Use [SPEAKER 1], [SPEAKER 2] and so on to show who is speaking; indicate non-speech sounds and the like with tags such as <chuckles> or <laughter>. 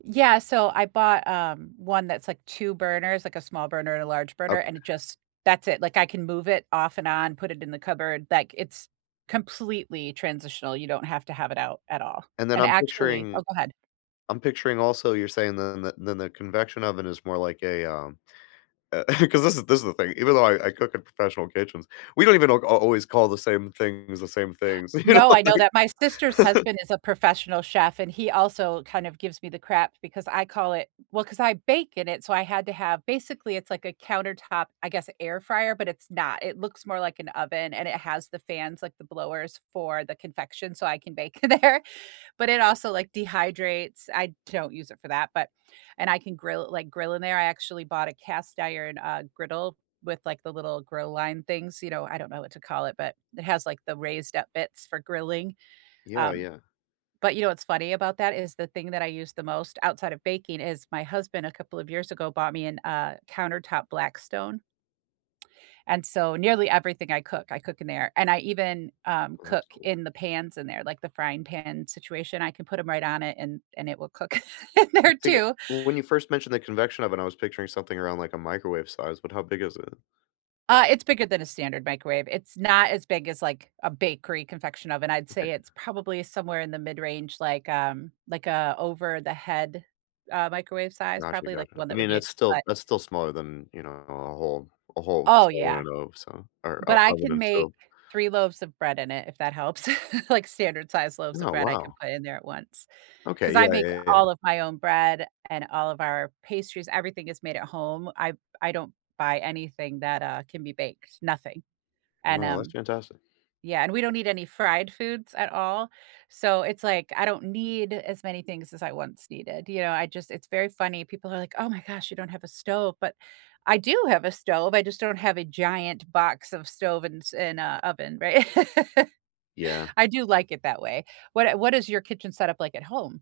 [SPEAKER 1] Yeah, so I bought, um, one that's, like, 2 burners, like, a small burner and a large burner,
[SPEAKER 2] Okay.
[SPEAKER 1] and it just that's it, like, I can move it off and on, put it in the cupboard, like, it's completely transitional, you don't have to have it out at all,
[SPEAKER 2] And then
[SPEAKER 1] and
[SPEAKER 2] I'm
[SPEAKER 1] actually
[SPEAKER 2] picturing
[SPEAKER 1] Oh, go ahead.
[SPEAKER 2] I'm picturing also, you're saying the nu nu nuc convection oven is more like a, um, uh, <chuckles> 'cause this a this the thing, even though I I cook in professional kitchens, we don't even al g always call the same things the same things, you know,
[SPEAKER 1] No, I know
[SPEAKER 2] like
[SPEAKER 1] that. My sister's
[SPEAKER 2] <chuckles>
[SPEAKER 1] husband is a professional chef, and he also kind of gives me the crap because I call it well, 'cause I bake in it, so I had to have basically, it's like a countertop, I guess, air fryer, but it's not. It looks more like an oven and it has the fans, like the blowers for the confection, so I can bake in there, but it also, like, dehydrates, I don't use it for that, but and I can grill like, grill in there. I actually bought a cast iron, uh, griddle with, like, the little grill line things, you know? I don't know what to call it, but it has, like, the raised up bits for grilling,
[SPEAKER 2] Yeah,
[SPEAKER 1] um,
[SPEAKER 2] yeah.
[SPEAKER 1] but you know what's funny about that is the thing that I use the most outside of baking is my husband a couple of years ago bought me an uh, a countertop Blackstone and so nearly everything I cook, I cook in there, and I even, um,
[SPEAKER 2] Well,
[SPEAKER 1] cook
[SPEAKER 2] that's cool.
[SPEAKER 1] in the pans in there, like, the frying pan situation. I can put 'em right on it and and it will cook in there
[SPEAKER 2] To get
[SPEAKER 1] too.
[SPEAKER 2] when you 1st mentioned the convection oven, I was picturing something around, like, a microwave size, but how big is it?
[SPEAKER 1] Uh, it's bigger than a standard microwave. It's not as big as, like, a bakery confection oven. I'd
[SPEAKER 2] Okay.
[SPEAKER 1] say it's probably somewhere in the mid-range, like, um like, a over the head, uh, microwave size,
[SPEAKER 2] Gotcha,
[SPEAKER 1] probably, like, the
[SPEAKER 2] gotcha.
[SPEAKER 1] one
[SPEAKER 2] I
[SPEAKER 1] that would
[SPEAKER 2] mean,
[SPEAKER 1] be a
[SPEAKER 2] that's
[SPEAKER 1] cut
[SPEAKER 2] still that's still smaller than, you know, a whole a whole s
[SPEAKER 1] Oh,
[SPEAKER 2] I
[SPEAKER 1] yeah.
[SPEAKER 2] don't know, so or
[SPEAKER 1] But
[SPEAKER 2] o
[SPEAKER 1] I
[SPEAKER 2] oven
[SPEAKER 1] can
[SPEAKER 2] and
[SPEAKER 1] make
[SPEAKER 2] stove.
[SPEAKER 1] 3 loaves of bread in it, if that helps, <chuckles> like, standard size loaves of
[SPEAKER 2] Oh,
[SPEAKER 1] bread I can
[SPEAKER 2] wow.
[SPEAKER 1] put in there at once,
[SPEAKER 2] Okay.
[SPEAKER 1] 'cause I
[SPEAKER 2] Yeah,
[SPEAKER 1] make
[SPEAKER 2] yeah, yeah.
[SPEAKER 1] all of my own bread and all of our pastries- everything is made at home. I I don't buy anything that, uh, can be baked, nothing, and,
[SPEAKER 2] Wow, that's
[SPEAKER 1] um
[SPEAKER 2] fantastic.
[SPEAKER 1] Yeah, and we don't eat any fried foods at all, so it's, like, I don't need as many things as I once needed, you know? I just it's very funny, people are like, "Oh my gosh, you don't have a stove," but I do have a stove, I just don't have a giant box of stove and s and a oven, right? <laughs>
[SPEAKER 2] Yeah.
[SPEAKER 1] I do like it that way. What a what is your kitchen setup like at home?